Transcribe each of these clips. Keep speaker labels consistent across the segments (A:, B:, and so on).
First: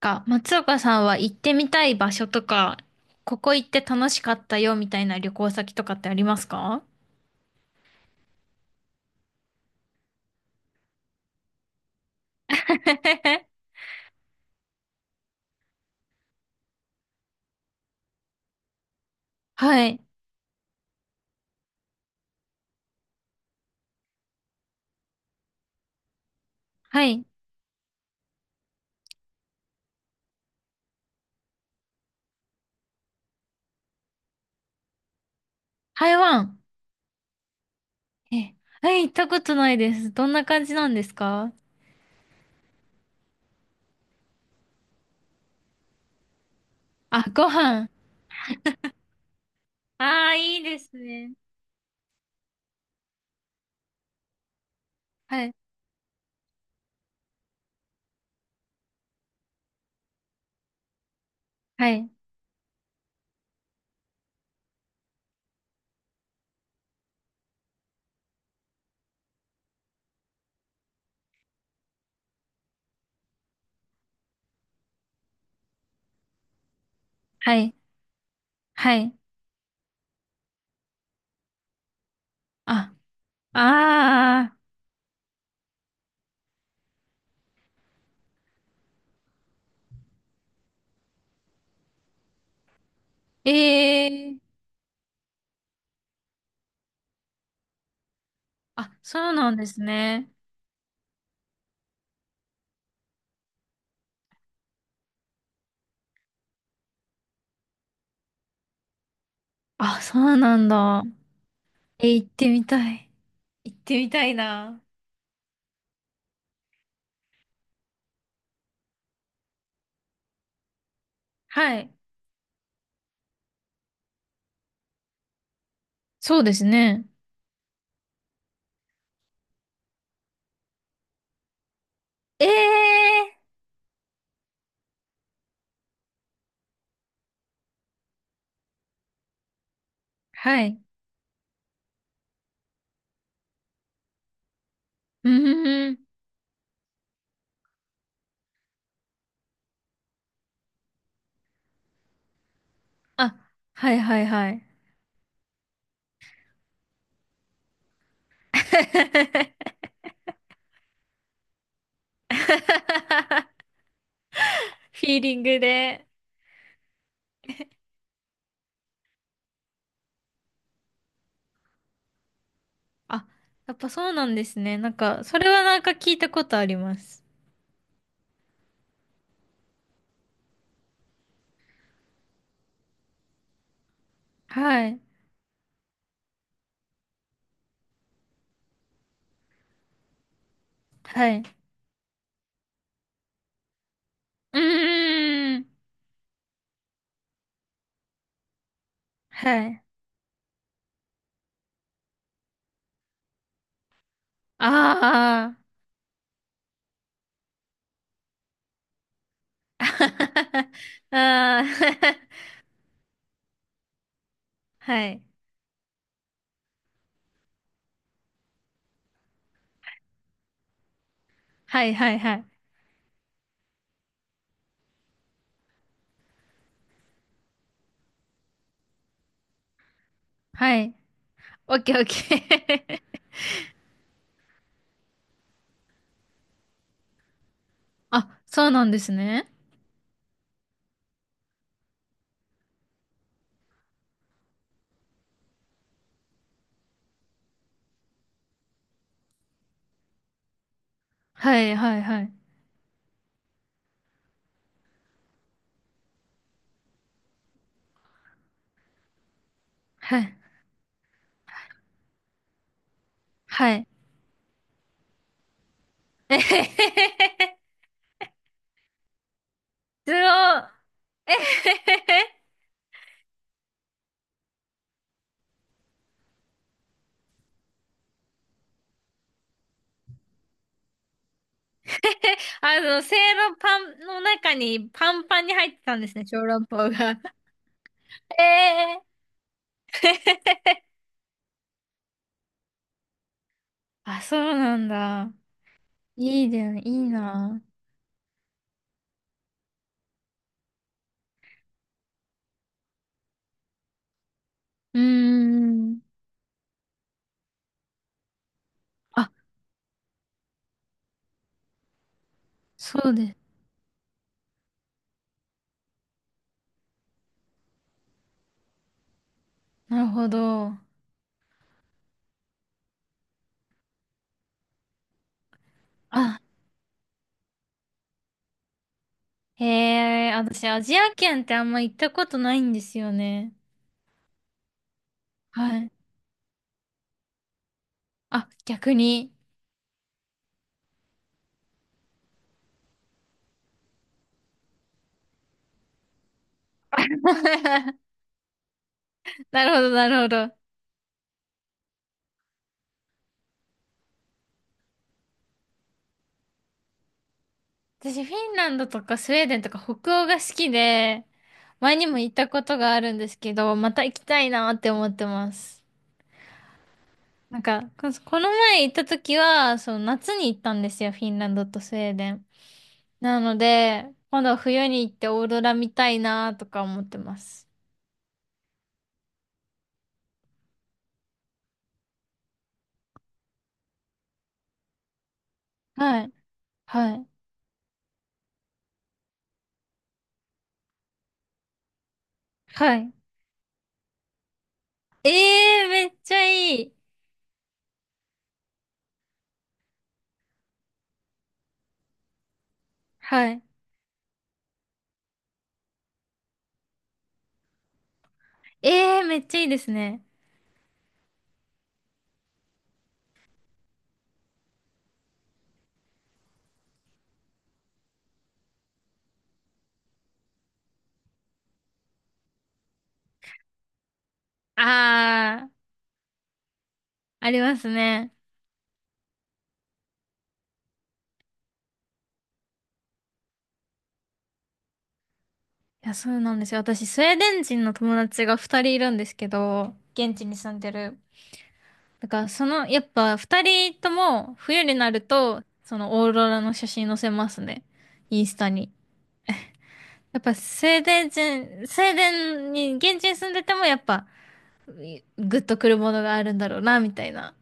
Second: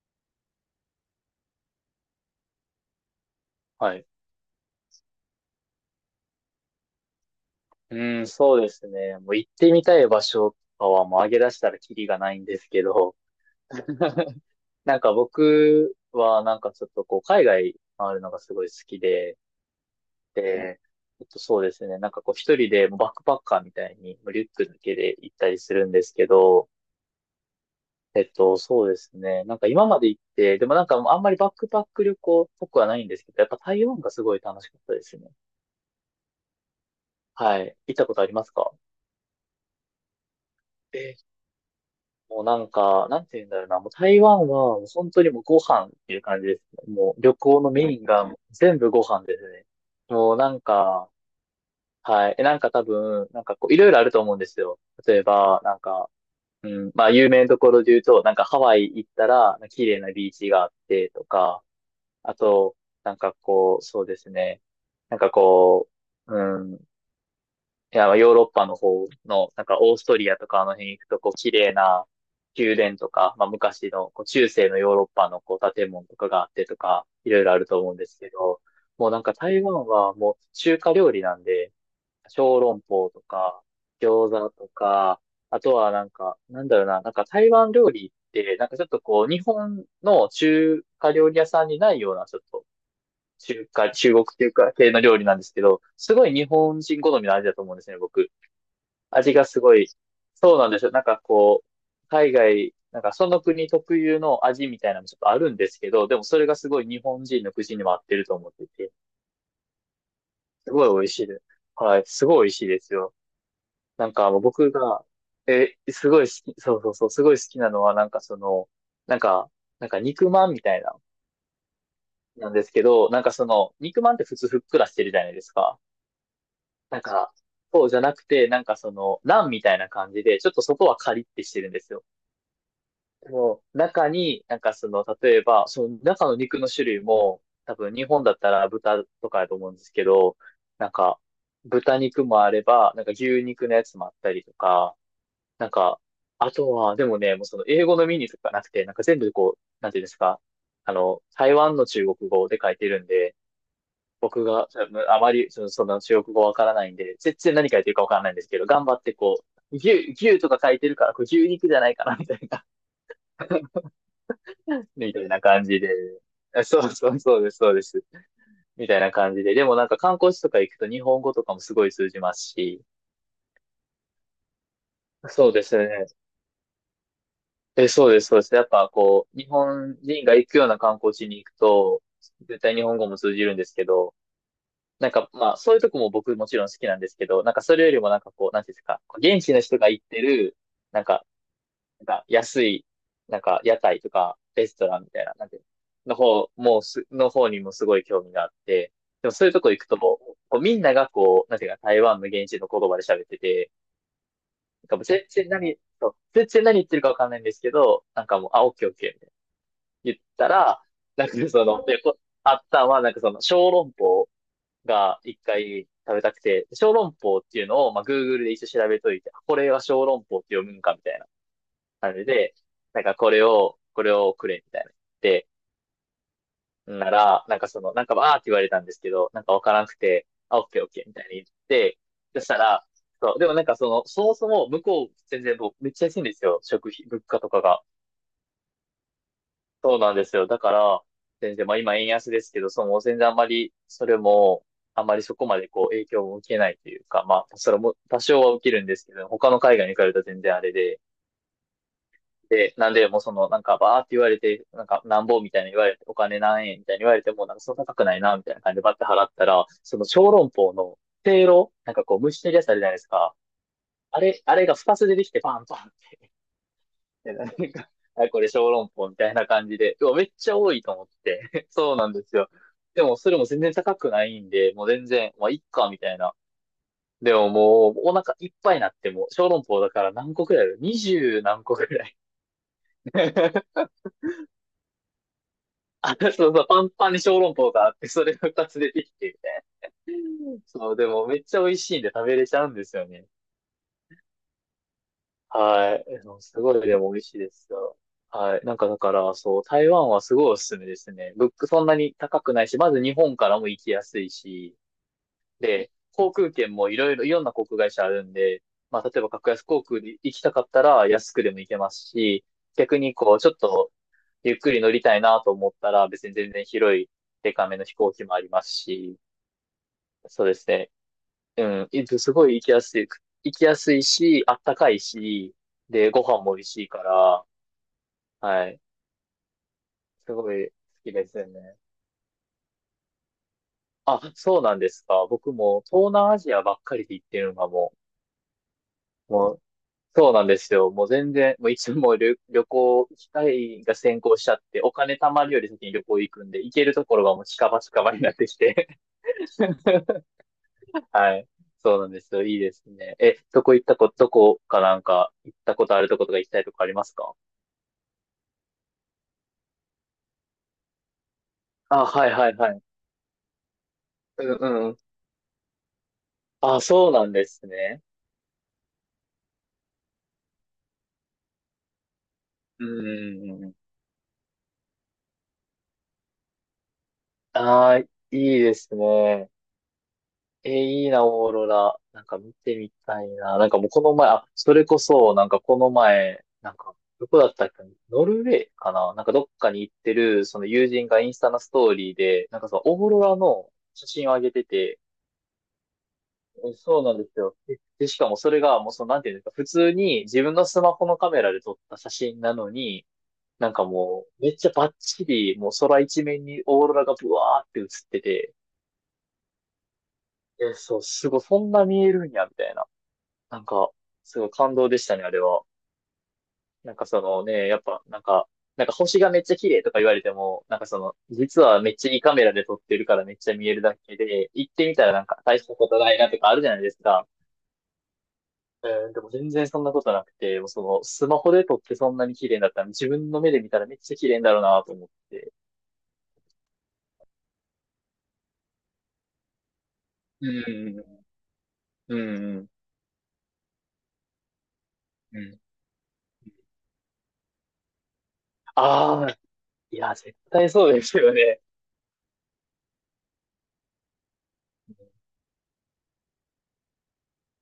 A: か、松岡さんは行ってみたい場所とか、ここ行って
B: はい。
A: 楽しかったよみたいな旅行先とかってありますか？
B: うん、そうですね。もう行ってみたい場所とかはもう上げ出したらキリがないんですけど、なんか僕はなんかちょっとこう海外回るのがすごい好きで、
A: はい。
B: で、そうですね。なんかこう一人でもうバックパッカーみたいにもうリュックだけで行ったりするんですけど、
A: はい。
B: そうですね。なんか今まで行って、でもなんかあんまりバックパック旅行っぽくはないんですけど、やっぱ台湾がすごい楽しかったですね。
A: 台湾。
B: はい。行ったことあります
A: え、
B: か？
A: はい、行ったことないです。どんな感じなんですか？
B: もうなんか、なんて言うんだろうな、もう台湾はもう本当にもうご飯っていう感じですね。もう
A: あ、
B: 旅
A: ご
B: 行の
A: 飯。
B: メインがもう全部ご飯ですね。
A: ああ、
B: もうな
A: い
B: ん
A: いです
B: か、
A: ね。
B: はい。え、なんか多分、なんかこう、いろいろあると思うんですよ。例え
A: はい。
B: ば、なんか、うん、まあ有名なところで言うと、なんかハワイ行ったら、綺麗なビーチがあってとか、
A: はい。
B: あと、なんかこう、そうですね。なんかこう、うんいや、ヨーロッパの方の、なんかオーストリアとかあの辺行くと、こう、綺麗な宮殿とか、まあ昔の、こう、中世のヨーロッパのこう、建物とかがあってとか、いろいろ
A: は
B: ある
A: い。
B: と思うんですけど、
A: は
B: もう
A: い。
B: なんか台湾はもう中華料理なんで、小籠
A: あ、
B: 包とか、餃
A: あ
B: 子
A: あ、
B: とか、あとはなんか、なんだろうな、なんか台湾料理って、なんかちょっとこう、日本の中華料理屋さんにないような、ちょっと、
A: え
B: 中華、中国っ
A: え、
B: ていうか、系の料理なんですけど、すごい日本人好みの味だと思うんですね、僕。
A: あ、そう
B: 味が
A: なん
B: す
A: で
B: ご
A: す
B: い、
A: ね。
B: そうなんですよ。なんかこう、海外、なんかその国特有の味みたいなのもちょっとあるんですけど、でもそれがすごい日本人の口にも合ってると思ってて、
A: あ、そうなん
B: すごい
A: だ。
B: 美味しいです。はい、
A: え、行
B: す
A: っ
B: ごい
A: て
B: 美味
A: み
B: しいで
A: た
B: す
A: い。
B: よ。
A: 行って
B: な
A: み
B: ん
A: た
B: か
A: い
B: もう僕
A: な。
B: が、え、すごい好き、そうそうそう、すごい好きなのはなんかその、なんか、なんか肉まんみたいな、
A: はい。
B: なんですけど、なんかその、肉まんって普通ふっくらしてるじゃないですか。
A: そうです
B: なん
A: ね。
B: か、そうじゃなくて、なんかその、ランみたいな感じで、ちょっと外はカリッてしてるんですよ。
A: え
B: で
A: え、
B: も、中に、なんかその、例えば、その中の肉の種類も、多分日本だったら豚とかだと思うんですけど、
A: はい。
B: なんか、豚肉もあれば、なんか牛肉のやつもあったりとか、
A: う
B: なん
A: ーん。
B: か、あとは、でもね、もうその英語のメニューとかなくて、なんか全部こう、なんていうんですか、あの、台湾の中国語で書いてるん
A: あ、
B: で、
A: はいはい
B: 僕
A: はい。
B: がそのあまりその、その中国語わからないんで、全然何書いてるかわからないんですけど、頑張ってこう、牛とか書いてるから、これ牛肉じゃないかな、みたいな。
A: フ
B: み
A: ィー
B: たい
A: リ
B: な
A: ング
B: 感じで。
A: で。
B: あそうそうそうです、そうです。みたいな感じで。でもなんか観光地とか行くと日本語とかもすごい通じますし。
A: あ、やっぱそうなんですね。なんか、それ
B: そう
A: は
B: です
A: なんか
B: ね。
A: 聞いたことあります。
B: え、そうです、そうです。やっぱこう、日本人が行くような観光地に行くと、絶対日本語も通じるんですけど、
A: はい。
B: なんかまあ、そういうとこも僕もちろん好きなんですけど、なんかそれよりもなんかこう、なんていうんですか、現地の人が行ってる、なんか
A: はい。
B: なんか安い、なんか屋台とか
A: う
B: レストランみたいな、なんて
A: ー
B: いう
A: ん。
B: の、の方、もうす、の方にもすごい興味があって、でもそういうと
A: は
B: こ行
A: い。
B: くと、こうみんながこう、なんていうか台湾の現地の言葉で喋ってて、なんかもう全
A: あ
B: 然
A: あ。
B: 何、そう全然何言ってるかわかんないんですけど、なんかもう、あ、オッケーオッケーみたいな言ったら、なんか
A: ああ
B: そ
A: は
B: の、あったのは、なんかその、小籠包
A: い
B: が一回食べたくて、小籠包っていうのを、まあ、Google で一応調べといて、あこれは小籠包って読むんかみたいな。
A: はいは
B: 感
A: い
B: じ
A: はい。
B: で、なんかこれを、これをくれみたいな言って、なら、なんかその、なんかばーって言われたんですけど、なんかわからなくて、あ、オッ
A: は
B: ケーオッ
A: い。
B: ケーみたいに言っ
A: オッケー
B: て、
A: オッ
B: そした
A: ケ
B: ら、
A: ー。
B: そう、でもなんかその、そもそも向こう全然僕めっちゃ安いんですよ。食費、物価とかが。
A: あ、そうなんですね。
B: そうなんですよ。だから、全然、まあ今円安ですけど、その全然あんまり、それも、あんまりそこまでこう影響を受けないというか、まあ、それも多少は受けるんですけど、他の海外に比べたら全然あれで、
A: はいはいはい。
B: で、なんで、もうその、なんか、バーって言われて、なんか、なんぼみたいな言われて、お金何円みたいに言われても、なんか、そんな高くないな、みたいな感じでバッて払ったら、その
A: は
B: 小
A: い。
B: 籠包の、せいろなんかこう、蒸してるやつあるじゃないですか。
A: はい。
B: あれ、あれが2つ出てきて、パンパンっ
A: えへへへ
B: て。なん
A: へ。
B: か、あ、これ小籠包みたいな感じで、う
A: すご
B: わ、
A: い。
B: めっちゃ多いと思っ
A: え
B: て。
A: へ
B: そ
A: へ
B: うなんです
A: へ。
B: よ。でも、それも全然高くないんで、もう全然、まあ、いっか、みたいな。でももう、お腹いっぱいになっても、小籠包だから何個くらいある？ 20 何個くらい。
A: あの、せいろパ ンの中にパンパンに入ってたん です
B: あ、
A: ね、
B: そう
A: 小
B: そ
A: 籠
B: う、パ
A: 包
B: ンパン
A: が。
B: に小籠包があって、それが
A: え
B: 2つ出
A: え
B: て
A: ー。
B: きてみたいな。そう、でもめっちゃ美味しいんで食べれちゃうんですよね。
A: あ、そうなんだ。
B: はい。でも
A: いい
B: す
A: だよ
B: ご
A: ね、
B: い
A: い
B: で
A: い
B: も美味しいで
A: な。
B: すよ。はい。なんかだから、そう、台湾はすごいおすすめですね。物価そんなに高くないし、まず日本からも行きやすいし、
A: うー
B: で、
A: ん。
B: 航空券もいろいろ、いろんな航空会社あるんで、まあ、例えば
A: あ、
B: 格安航空で行きたかったら安くでも行けますし、逆
A: そ
B: に
A: うで
B: こう、
A: す。
B: ちょっとゆっくり乗りたいなと思ったら、別に全然広い、デカめの飛行機もありますし、
A: なるほ
B: そうです
A: ど。
B: ね。うん、いすごい行きやすい、行きやすいし、あったかいし、で、ご
A: あ、
B: 飯も美味しいから、はい、
A: へえ、
B: すご
A: 私、
B: い好
A: アジア
B: きです
A: 圏っ
B: よ
A: てあん
B: ね。
A: ま行ったことないんですよね。
B: あ、そうなんですか。僕
A: は
B: も
A: い。
B: 東南アジアばっかりで行ってるのがも
A: あ、逆に。
B: う、もうそうなんですよ。もう全然、もういつも旅行、機会が先行しちゃって、お金貯まるより先に旅行行くんで、行けるところがもう近場近場に なってきて。
A: なるほど、なるほど。
B: はい。そうなんですよ。いいですね。え、どこかなんか、行ったことあるとことか行きたいとこありますか？
A: 私、フィンランドとかスウェーデンとか北欧が好きで、前
B: あ、
A: にも
B: は
A: 行
B: い
A: った
B: はい
A: こ
B: は
A: と
B: い。
A: があるんですけど、また行きた
B: う
A: いなっ
B: んう
A: て
B: ん。
A: 思ってます。
B: あ、そうなんで
A: なん
B: す
A: か、
B: ね。
A: ここの前行った時は、その夏に行ったんですよ、フィンランドとスウェーデン。
B: うん
A: なの
B: うんうん。
A: で、今度は冬に行ってオーロラ見たいなとか思ってます。
B: ああ、いいですね。えー、いいな、オーロラ。なんか見てみたいな。なんかもうこの前、あ、それこそ、なんかこの
A: はい。
B: 前、なんか、
A: は
B: ど
A: い。
B: こだったっけ、ノルウェーかな、なんかどっかに行ってる、その友人がインスタのストーリーで、なんかその
A: は
B: オー
A: い。
B: ロラの写真を上げてて、
A: ええー、めっちゃいい。
B: そうなんですよ。で、しかもそれがもうその、なんていうんですか、普通に自分のスマホのカメラで撮った写真なのに、
A: はい。
B: なんかもう、めっちゃバッチリ、もう空一面にオーロラがブワーって映ってて、
A: ええー、めっちゃいいですね。
B: そう、すごい、そんな見えるんや、みたいな。なんか、すごい感動でしたね、あれは。なんかそのね、やっぱ、なんか、なんか星がめっちゃ綺麗とか言われても、なんかその、実はめっちゃいいカメラで撮ってるからめっちゃ見えるだけで、行ってみたらなんか大
A: あ
B: し
A: ー、
B: たことないなとかあるじゃないですか。
A: ありますね。
B: うん、でも全然そんなことなくて、もうその、スマホで撮ってそんなに綺麗だったら、自分の目で見たらめっちゃ綺麗だろうなと思って。
A: いや、そうなんですよ。私、スウェーデン人の友達が二人いるんですけど、現地
B: う
A: に住んで
B: ん、
A: る。
B: うん、
A: だから、
B: う
A: そ
B: ん、
A: の、やっぱ二人とも冬になる
B: うん。
A: と、そのオーロラの写真載せますね。インスタに。
B: ああ、いや、絶
A: やっぱ
B: 対
A: スウ
B: そう
A: ェー
B: です
A: デン
B: よね。
A: 人、スウェーデンに、現地に住んでてもやっぱ、グッとくるものがあるんだろうな、みたいな。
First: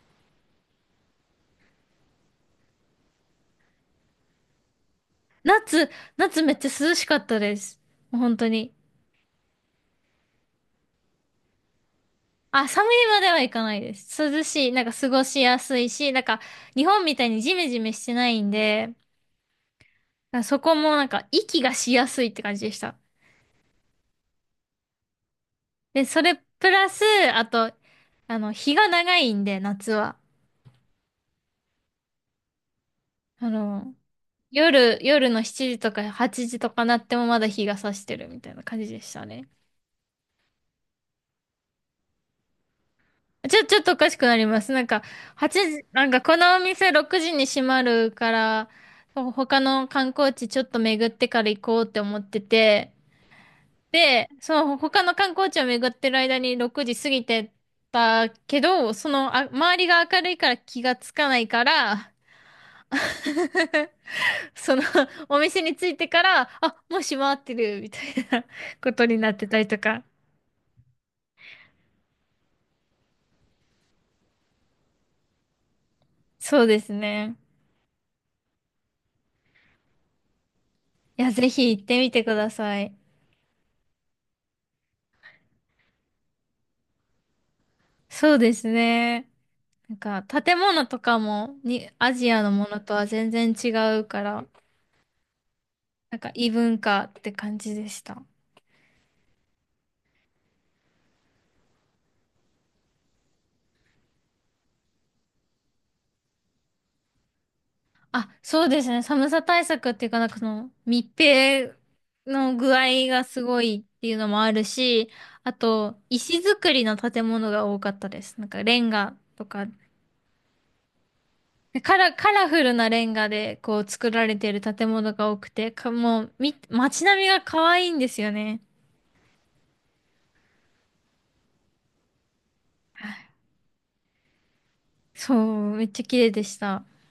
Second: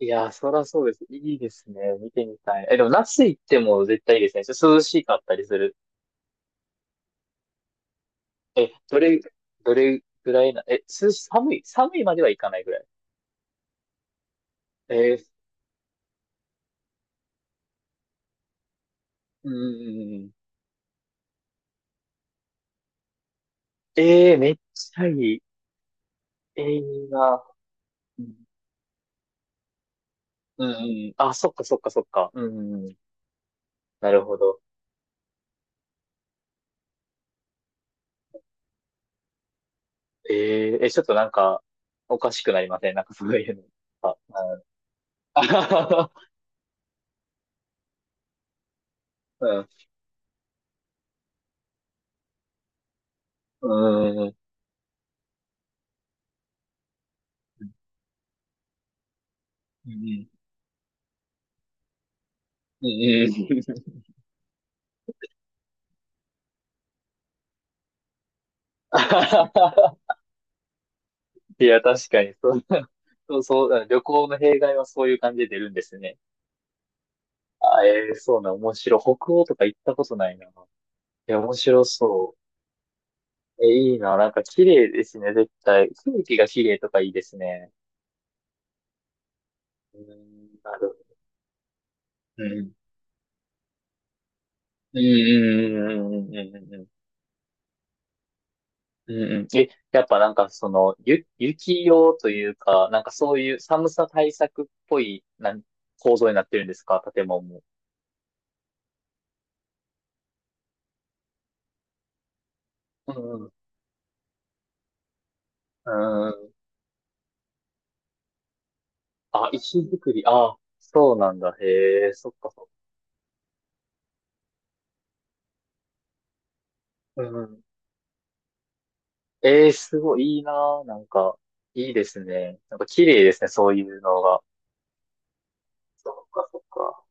B: いやー、そらそうです。いいですね。見てみたい。え、でも、那須行っても絶対いいですね。ちょっと涼しかったりする。
A: 夏、夏めっちゃ涼しかったです。もう本当
B: え、
A: に。
B: どれぐらいな、え、涼し、寒いまではいかない
A: あ、
B: ぐらい。
A: 寒いまではいかないです。涼しい、なんか
B: え
A: 過ご
B: ー、
A: しやすいし、なんか日本みたいにジメジメしてないんで、
B: うんうんうん。
A: あそこもなんか息がしやすいって感じでした。
B: えー、めっちゃいい。
A: で、それ
B: えー、
A: プラス、
B: いいな。
A: あと、
B: うん、
A: あの、日が長いんで、夏は。
B: うんうん。あ、そっかそっかそっか。うん、うんうん。
A: あの、
B: なるほど。
A: 夜の7時とか8時とかなってもまだ日が差してるみたいな感じでしたね。
B: えー、え、ちょっとなんか、おかしくなりませんなんかそういう
A: ちょ、
B: の。
A: ちょっとおかし
B: あ、
A: くなります。なんか、
B: あ、
A: 8時、
B: は
A: なん
B: は
A: かこのお店6時に閉まるから、
B: は
A: 他
B: は
A: の観光地ちょっと巡ってから行こうって思ってて、
B: うん、うん、う
A: で、
B: ん、
A: その他の観光地を巡ってる間に6時過ぎてたけど、そのあ、周り
B: うん、う
A: が明
B: ん。
A: るいから気がつかないから、
B: うんうんう
A: そのお店に着いてから、あ、もう閉まってるみたいな
B: ん
A: ことになってたり とか。
B: いや、確かに、そう、そう、そう、旅行の弊害はそういう感じで出るんですね。
A: そうですね。
B: あ、えーそうな、面白い。北欧とか行ったことないな。い
A: いや、
B: や、
A: ぜ
B: 面
A: ひ行っ
B: 白
A: てみてく
B: そ
A: ださい。
B: う。え、いいな、なんか綺麗ですね、絶対。空気が綺麗とかいいですね。
A: そうですね。なん
B: うん、
A: か建
B: なるほ
A: 物と
B: ど。
A: かもにアジア
B: う
A: のも
B: ん。
A: のとは全然違うから、
B: うん
A: なんか
B: うんうんうん
A: 異
B: うん
A: 文
B: うんう
A: 化って感じでした。
B: んうんうん。え、やっぱなんかその、雪用というか、なんかそういう寒さ対策っぽい、構造になってるんですか、建物も。
A: あ、そうですね。寒さ対策っていうか、なんかその密閉の具合
B: う
A: がす
B: んう
A: ごいっていうのもあるし、あと、
B: ん。う
A: 石
B: ん、
A: 造りの建物が多かったです。なんかレンガと
B: あ、
A: か、
B: 石造り。あ、そうなんだ。
A: カ
B: へ
A: ラ、
B: え、
A: カ
B: そっ
A: ラ
B: か
A: フ
B: そっか。
A: ルなレンガでこう作られている建物が多くて、もう、街並
B: う
A: みが
B: ん。
A: 可愛いんですよね。
B: ええ、すごいいいなぁ。なんか、いいですね。なんか綺麗ですね、そういうのが。
A: そう、めっちゃ
B: そっ
A: 綺麗で
B: か
A: し
B: そっ
A: た。
B: か。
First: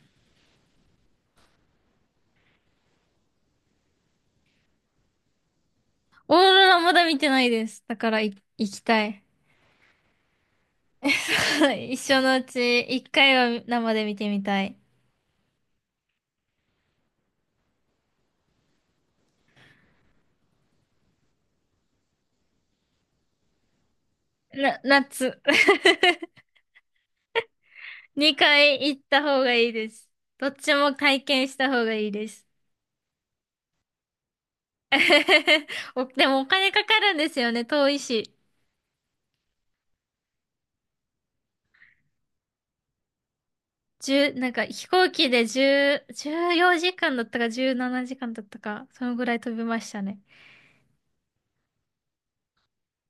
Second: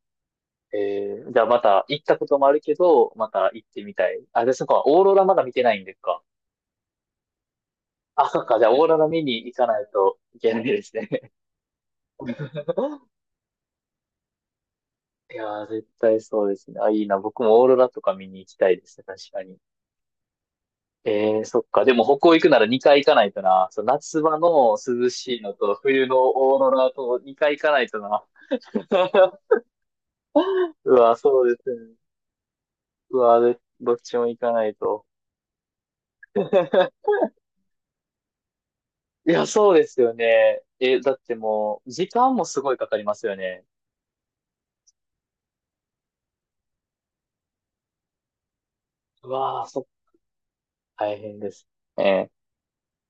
B: ええ、じゃあまた行ったこともあるけど、また行ってみたい。あ、で、そっか、オーロラまだ見てないんですか。
A: オーロラまだ見てないです。だから
B: あ、
A: い
B: そっか、じゃ
A: 行
B: あ
A: き
B: オーロ
A: た
B: ラ
A: い。
B: 見に行かないといけないですね。
A: 一生のうち 一回は生で見てみたい。
B: いやー、絶対そうですね。あ、いいな。僕もオーロラとか見に行きたいですね、確かに。ええ、そっか。でも北欧行くなら2回行かないとな。そう、夏場の涼し
A: 夏。
B: いのと冬のオーロラと2回行かないとな。
A: 2回行った方が いいです。どっちも
B: うわ、
A: 体
B: そ
A: 験
B: う
A: し
B: で
A: た
B: す
A: 方が
B: ね。
A: いいです。
B: うわ、でどっちも行かないと。
A: でもお金かか るんですよね、遠いし。
B: いや、そうですよね。え、だってもう、時間もすごいかかりますよね。
A: 1なんか飛行機で10、14時間だったか17時間だったか、そのぐ
B: う
A: らい飛び
B: わー、
A: ましたね。
B: 大変です。ええ。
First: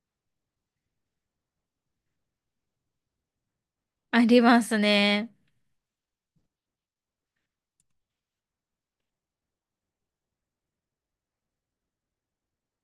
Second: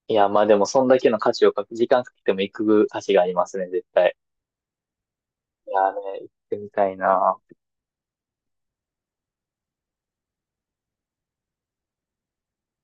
B: いや、まあでも、そんだけの価値をかけ、時間かけても行く価値がありますね、絶対。
A: ありますね。
B: いやーね、行ってみたいな。